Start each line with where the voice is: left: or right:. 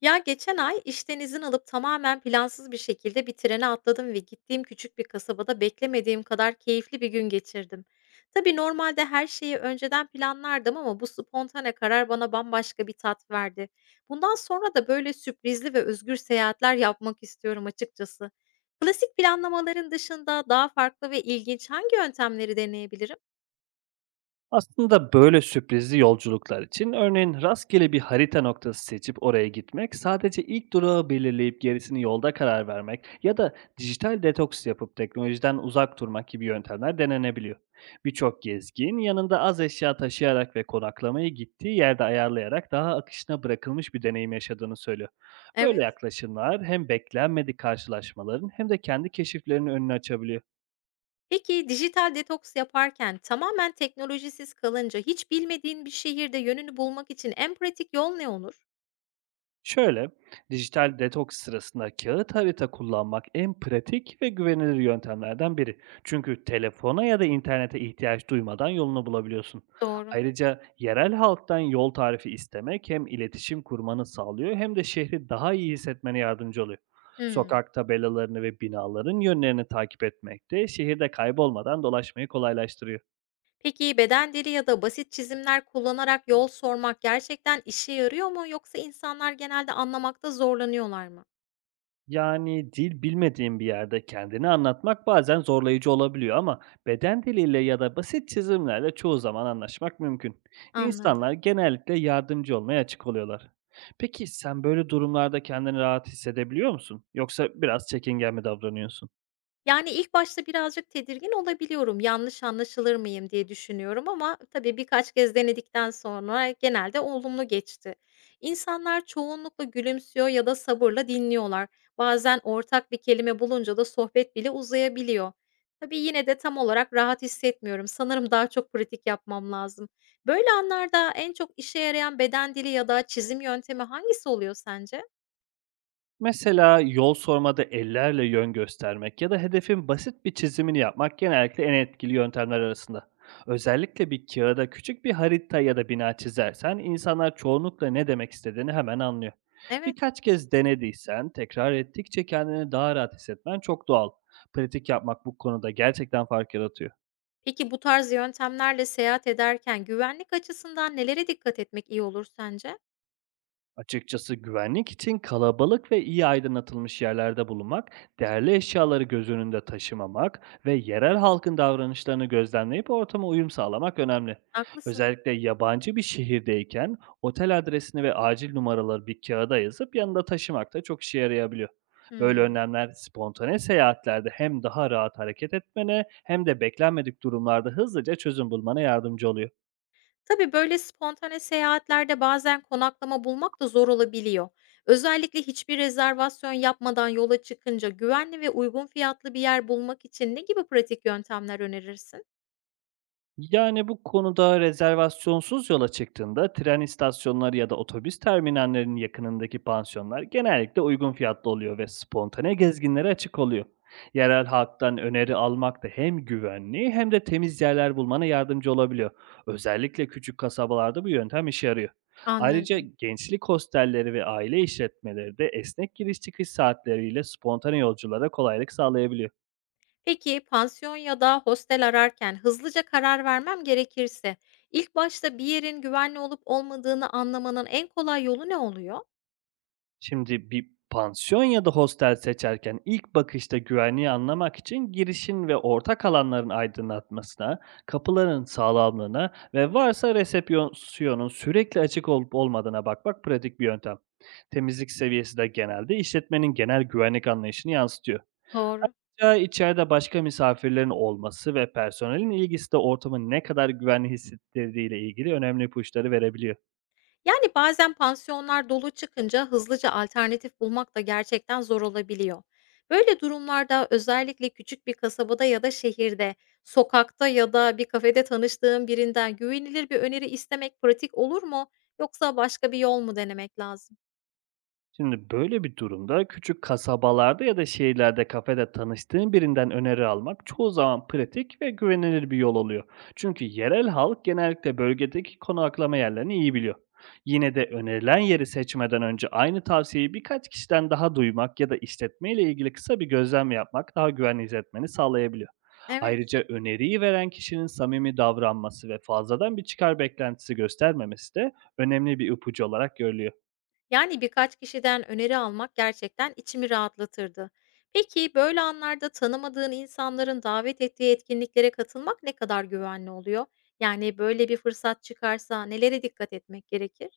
left: Ya geçen ay işten izin alıp tamamen plansız bir şekilde bir trene atladım ve gittiğim küçük bir kasabada beklemediğim kadar keyifli bir gün geçirdim. Tabii normalde her şeyi önceden planlardım ama bu spontane karar bana bambaşka bir tat verdi. Bundan sonra da böyle sürprizli ve özgür seyahatler yapmak istiyorum açıkçası. Klasik planlamaların dışında daha farklı ve ilginç hangi yöntemleri deneyebilirim?
right: Aslında böyle sürprizli yolculuklar için örneğin rastgele bir harita noktası seçip oraya gitmek, sadece ilk durağı belirleyip gerisini yolda karar vermek ya da dijital detoks yapıp teknolojiden uzak durmak gibi yöntemler denenebiliyor. Birçok gezgin yanında az eşya taşıyarak ve konaklamayı gittiği yerde ayarlayarak daha akışına bırakılmış bir deneyim yaşadığını söylüyor. Böyle
left: Evet.
right: yaklaşımlar hem beklenmedik karşılaşmaların hem de kendi keşiflerinin önünü açabiliyor.
left: Peki dijital detoks yaparken tamamen teknolojisiz kalınca hiç bilmediğin bir şehirde yönünü bulmak için en pratik yol ne olur?
right: Şöyle, dijital detoks sırasında kağıt harita kullanmak en pratik ve güvenilir yöntemlerden biri. Çünkü telefona ya da internete ihtiyaç duymadan yolunu bulabiliyorsun.
left: Doğru.
right: Ayrıca yerel halktan yol tarifi istemek hem iletişim kurmanı sağlıyor hem de şehri daha iyi hissetmene yardımcı oluyor.
left: Hımm.
right: Sokak tabelalarını ve binaların yönlerini takip etmek de şehirde kaybolmadan dolaşmayı kolaylaştırıyor.
left: Peki beden dili ya da basit çizimler kullanarak yol sormak gerçekten işe yarıyor mu yoksa insanlar genelde anlamakta zorlanıyorlar mı?
right: Yani, dil bilmediğin bir yerde kendini anlatmak bazen zorlayıcı olabiliyor ama beden diliyle ya da basit çizimlerle çoğu zaman anlaşmak mümkün.
left: Anladım.
right: İnsanlar genellikle yardımcı olmaya açık oluyorlar. Peki sen böyle durumlarda kendini rahat hissedebiliyor musun? Yoksa biraz çekingen mi davranıyorsun?
left: Yani, ilk başta birazcık tedirgin olabiliyorum. Yanlış anlaşılır mıyım diye düşünüyorum ama tabii birkaç kez denedikten sonra genelde olumlu geçti. İnsanlar çoğunlukla gülümsüyor ya da sabırla dinliyorlar. Bazen ortak bir kelime bulunca da sohbet bile uzayabiliyor. Tabii yine de tam olarak rahat hissetmiyorum. Sanırım daha çok pratik yapmam lazım. Böyle anlarda en çok işe yarayan beden dili ya da çizim yöntemi hangisi oluyor sence?
right: Mesela yol sormada ellerle yön göstermek ya da hedefin basit bir çizimini yapmak genellikle en etkili yöntemler arasında. Özellikle bir kağıda küçük bir harita ya da bina çizersen, insanlar çoğunlukla ne demek istediğini hemen anlıyor.
left: Evet.
right: Birkaç kez denediysen, tekrar ettikçe kendini daha rahat hissetmen çok doğal. Pratik yapmak bu konuda gerçekten fark yaratıyor.
left: Peki bu tarz yöntemlerle seyahat ederken güvenlik açısından nelere dikkat etmek iyi olur sence?
right: Açıkçası güvenlik için kalabalık ve iyi aydınlatılmış yerlerde bulunmak, değerli eşyaları göz önünde taşımamak ve yerel halkın davranışlarını gözlemleyip ortama uyum sağlamak önemli.
left: Haklısın.
right: Özellikle yabancı bir şehirdeyken otel adresini ve acil numaraları bir kağıda yazıp yanında taşımak da çok işe yarayabiliyor. Böyle
left: Hımm.
right: önlemler spontane seyahatlerde hem daha rahat hareket etmene hem de beklenmedik durumlarda hızlıca çözüm bulmana yardımcı oluyor.
left: Tabii, böyle spontane seyahatlerde bazen konaklama bulmak da zor olabiliyor. Özellikle hiçbir rezervasyon yapmadan yola çıkınca güvenli ve uygun fiyatlı bir yer bulmak için ne gibi pratik yöntemler önerirsin?
right: Yani, bu konuda rezervasyonsuz yola çıktığında tren istasyonları ya da otobüs terminallerinin yakınındaki pansiyonlar genellikle uygun fiyatlı oluyor ve spontane gezginlere açık oluyor. Yerel halktan öneri almak da hem güvenli hem de temiz yerler bulmana yardımcı olabiliyor. Özellikle küçük kasabalarda bu yöntem işe yarıyor. Ayrıca
left: Anladım.
right: gençlik hostelleri ve aile işletmeleri de esnek giriş çıkış saatleriyle spontane yolculara kolaylık sağlayabiliyor.
left: Peki pansiyon ya da hostel ararken hızlıca karar vermem gerekirse ilk başta bir yerin güvenli olup olmadığını anlamanın en kolay yolu ne oluyor?
right: Şimdi, bir pansiyon ya da hostel seçerken ilk bakışta güvenliği anlamak için girişin ve ortak alanların aydınlatmasına, kapıların sağlamlığına ve varsa resepsiyonun sürekli açık olup olmadığına bakmak pratik bir yöntem. Temizlik seviyesi de genelde işletmenin genel güvenlik anlayışını yansıtıyor.
left: Doğru.
right: Ya, İçeride başka misafirlerin olması ve personelin ilgisi de ortamın ne kadar güvenli hissettirdiğiyle ilgili önemli ipuçları verebiliyor.
left: Yani, bazen pansiyonlar dolu çıkınca hızlıca alternatif bulmak da gerçekten zor olabiliyor. Böyle durumlarda özellikle küçük bir kasabada ya da şehirde, sokakta ya da bir kafede tanıştığın birinden güvenilir bir öneri istemek pratik olur mu yoksa başka bir yol mu denemek lazım?
right: Şimdi, böyle bir durumda küçük kasabalarda ya da şehirlerde kafede tanıştığın birinden öneri almak çoğu zaman pratik ve güvenilir bir yol oluyor. Çünkü yerel halk genellikle bölgedeki konaklama yerlerini iyi biliyor. Yine de önerilen yeri seçmeden önce aynı tavsiyeyi birkaç kişiden daha duymak ya da işletmeyle ilgili kısa bir gözlem yapmak daha güvenli hissetmeni sağlayabiliyor.
left: Evet.
right: Ayrıca öneriyi veren kişinin samimi davranması ve fazladan bir çıkar beklentisi göstermemesi de önemli bir ipucu olarak görülüyor.
left: Yani birkaç kişiden öneri almak gerçekten içimi rahatlatırdı. Peki böyle anlarda tanımadığın insanların davet ettiği etkinliklere katılmak ne kadar güvenli oluyor? Yani böyle bir fırsat çıkarsa nelere dikkat etmek gerekir?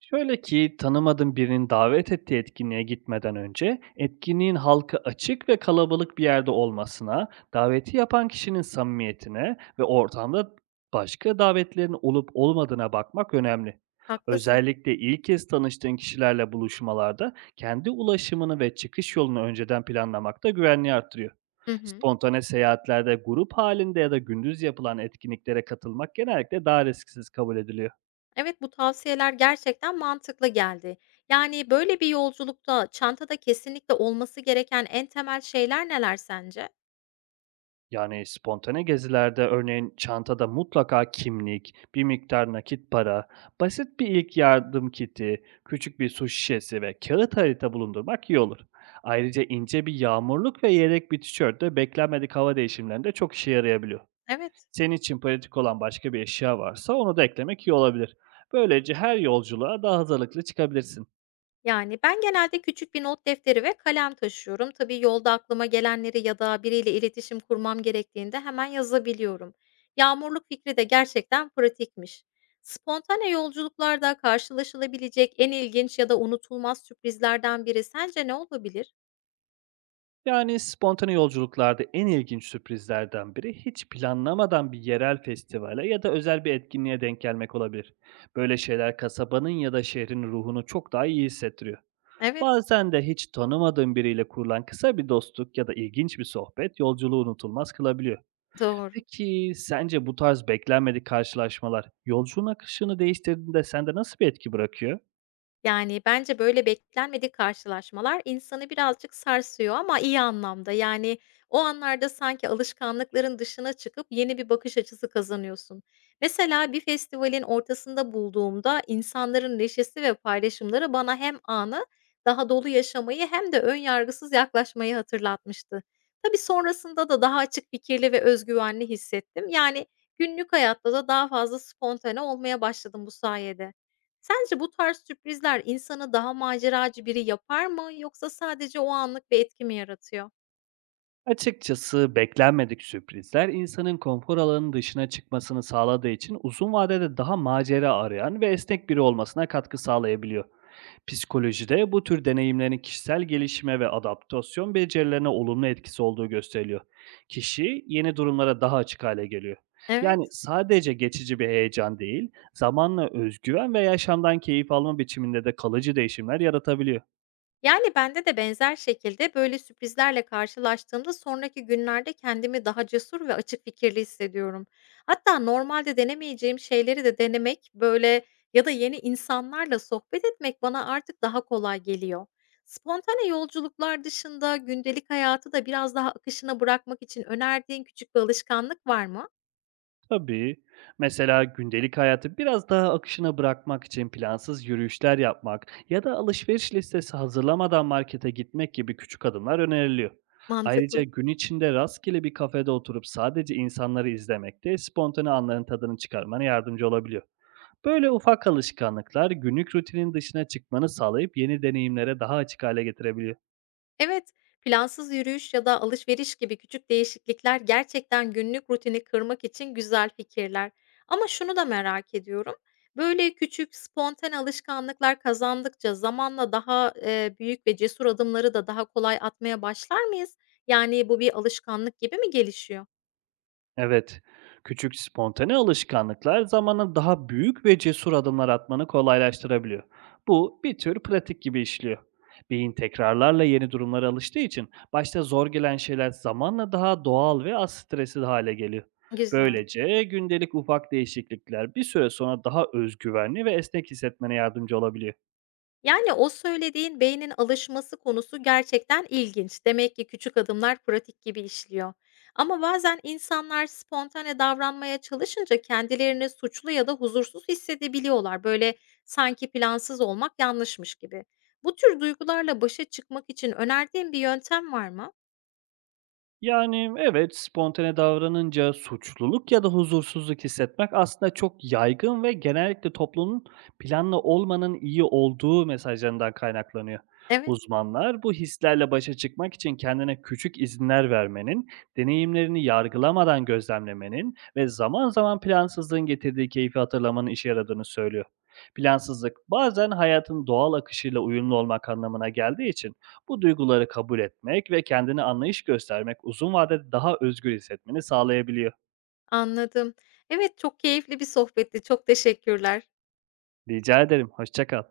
right: Şöyle ki, tanımadığın birinin davet ettiği etkinliğe gitmeden önce etkinliğin halka açık ve kalabalık bir yerde olmasına, daveti yapan kişinin samimiyetine ve ortamda başka davetlerin olup olmadığına bakmak önemli.
left: Haklısın.
right: Özellikle ilk kez tanıştığın kişilerle buluşmalarda kendi ulaşımını ve çıkış yolunu önceden planlamak da güvenliği arttırıyor.
left: Hı hı.
right: Spontane seyahatlerde grup halinde ya da gündüz yapılan etkinliklere katılmak genellikle daha risksiz kabul ediliyor.
left: Evet, bu tavsiyeler gerçekten mantıklı geldi. Yani böyle bir yolculukta çantada kesinlikle olması gereken en temel şeyler neler sence?
right: Yani, spontane gezilerde örneğin çantada mutlaka kimlik, bir miktar nakit para, basit bir ilk yardım kiti, küçük bir su şişesi ve kâğıt harita bulundurmak iyi olur. Ayrıca ince bir yağmurluk ve yedek bir tişört de beklenmedik hava değişimlerinde çok işe yarayabiliyor.
left: Evet.
right: Senin için pratik olan başka bir eşya varsa onu da eklemek iyi olabilir. Böylece her yolculuğa daha hazırlıklı çıkabilirsin.
left: Yani ben genelde küçük bir not defteri ve kalem taşıyorum. Tabii yolda aklıma gelenleri ya da biriyle iletişim kurmam gerektiğinde hemen yazabiliyorum. Yağmurluk fikri de gerçekten pratikmiş. Spontane yolculuklarda karşılaşılabilecek en ilginç ya da unutulmaz sürprizlerden biri sence ne olabilir?
right: Yani, spontane yolculuklarda en ilginç sürprizlerden biri hiç planlamadan bir yerel festivale ya da özel bir etkinliğe denk gelmek olabilir. Böyle şeyler kasabanın ya da şehrin ruhunu çok daha iyi hissettiriyor.
left: Evet,
right: Bazen de hiç tanımadığın biriyle kurulan kısa bir dostluk ya da ilginç bir sohbet yolculuğu unutulmaz kılabiliyor.
left: doğru.
right: Peki sence bu tarz beklenmedik karşılaşmalar yolculuğun akışını değiştirdiğinde sende nasıl bir etki bırakıyor?
left: Yani, bence böyle beklenmedik karşılaşmalar insanı birazcık sarsıyor ama iyi anlamda. Yani, o anlarda sanki alışkanlıkların dışına çıkıp yeni bir bakış açısı kazanıyorsun. Mesela bir festivalin ortasında bulduğumda insanların neşesi ve paylaşımları bana hem anı daha dolu yaşamayı hem de ön yargısız yaklaşmayı hatırlatmıştı. Tabii sonrasında da daha açık fikirli ve özgüvenli hissettim. Yani, günlük hayatta da daha fazla spontane olmaya başladım bu sayede. Sence bu tarz sürprizler insanı daha maceracı biri yapar mı yoksa sadece o anlık bir etki mi yaratıyor?
right: Açıkçası beklenmedik sürprizler insanın konfor alanının dışına çıkmasını sağladığı için uzun vadede daha macera arayan ve esnek biri olmasına katkı sağlayabiliyor. Psikolojide bu tür deneyimlerin kişisel gelişime ve adaptasyon becerilerine olumlu etkisi olduğu gösteriliyor. Kişi yeni durumlara daha açık hale geliyor.
left: Evet.
right: Yani sadece geçici bir heyecan değil, zamanla özgüven ve yaşamdan keyif alma biçiminde de kalıcı değişimler yaratabiliyor.
left: Yani bende de benzer şekilde böyle sürprizlerle karşılaştığımda sonraki günlerde kendimi daha cesur ve açık fikirli hissediyorum. Hatta normalde denemeyeceğim şeyleri de denemek, böyle ya da yeni insanlarla sohbet etmek bana artık daha kolay geliyor. Spontane yolculuklar dışında gündelik hayatı da biraz daha akışına bırakmak için önerdiğin küçük bir alışkanlık var mı?
right: Tabii. Mesela gündelik hayatı biraz daha akışına bırakmak için plansız yürüyüşler yapmak ya da alışveriş listesi hazırlamadan markete gitmek gibi küçük adımlar öneriliyor. Ayrıca
left: Mantıklı.
right: gün içinde rastgele bir kafede oturup sadece insanları izlemek de spontane anların tadını çıkarmana yardımcı olabiliyor. Böyle ufak alışkanlıklar günlük rutinin dışına çıkmanı sağlayıp yeni deneyimlere daha açık hale getirebiliyor.
left: Evet, plansız yürüyüş ya da alışveriş gibi küçük değişiklikler gerçekten günlük rutini kırmak için güzel fikirler. Ama şunu da merak ediyorum. Böyle küçük spontane alışkanlıklar kazandıkça zamanla daha büyük ve cesur adımları da daha kolay atmaya başlar mıyız? Yani bu bir alışkanlık gibi mi gelişiyor?
right: Evet, küçük spontane alışkanlıklar zamanla daha büyük ve cesur adımlar atmanı kolaylaştırabiliyor. Bu bir tür pratik gibi işliyor. Beyin tekrarlarla yeni durumlara alıştığı için başta zor gelen şeyler zamanla daha doğal ve az stresli hale geliyor.
left: Güzel.
right: Böylece gündelik ufak değişiklikler bir süre sonra daha özgüvenli ve esnek hissetmene yardımcı olabiliyor.
left: Yani, o söylediğin beynin alışması konusu gerçekten ilginç. Demek ki küçük adımlar pratik gibi işliyor. Ama bazen insanlar spontane davranmaya çalışınca kendilerini suçlu ya da huzursuz hissedebiliyorlar. Böyle sanki plansız olmak yanlışmış gibi. Bu tür duygularla başa çıkmak için önerdiğin bir yöntem var mı?
right: Yani, evet, spontane davranınca suçluluk ya da huzursuzluk hissetmek aslında çok yaygın ve genellikle toplumun planlı olmanın iyi olduğu mesajlarından kaynaklanıyor.
left: Evet,
right: Uzmanlar bu hislerle başa çıkmak için kendine küçük izinler vermenin, deneyimlerini yargılamadan gözlemlemenin ve zaman zaman plansızlığın getirdiği keyfi hatırlamanın işe yaradığını söylüyor. Plansızlık bazen hayatın doğal akışıyla uyumlu olmak anlamına geldiği için bu duyguları kabul etmek ve kendine anlayış göstermek uzun vadede daha özgür hissetmeni sağlayabiliyor.
left: anladım. Evet, çok keyifli bir sohbetti. Çok teşekkürler.
right: Rica ederim, hoşça kal.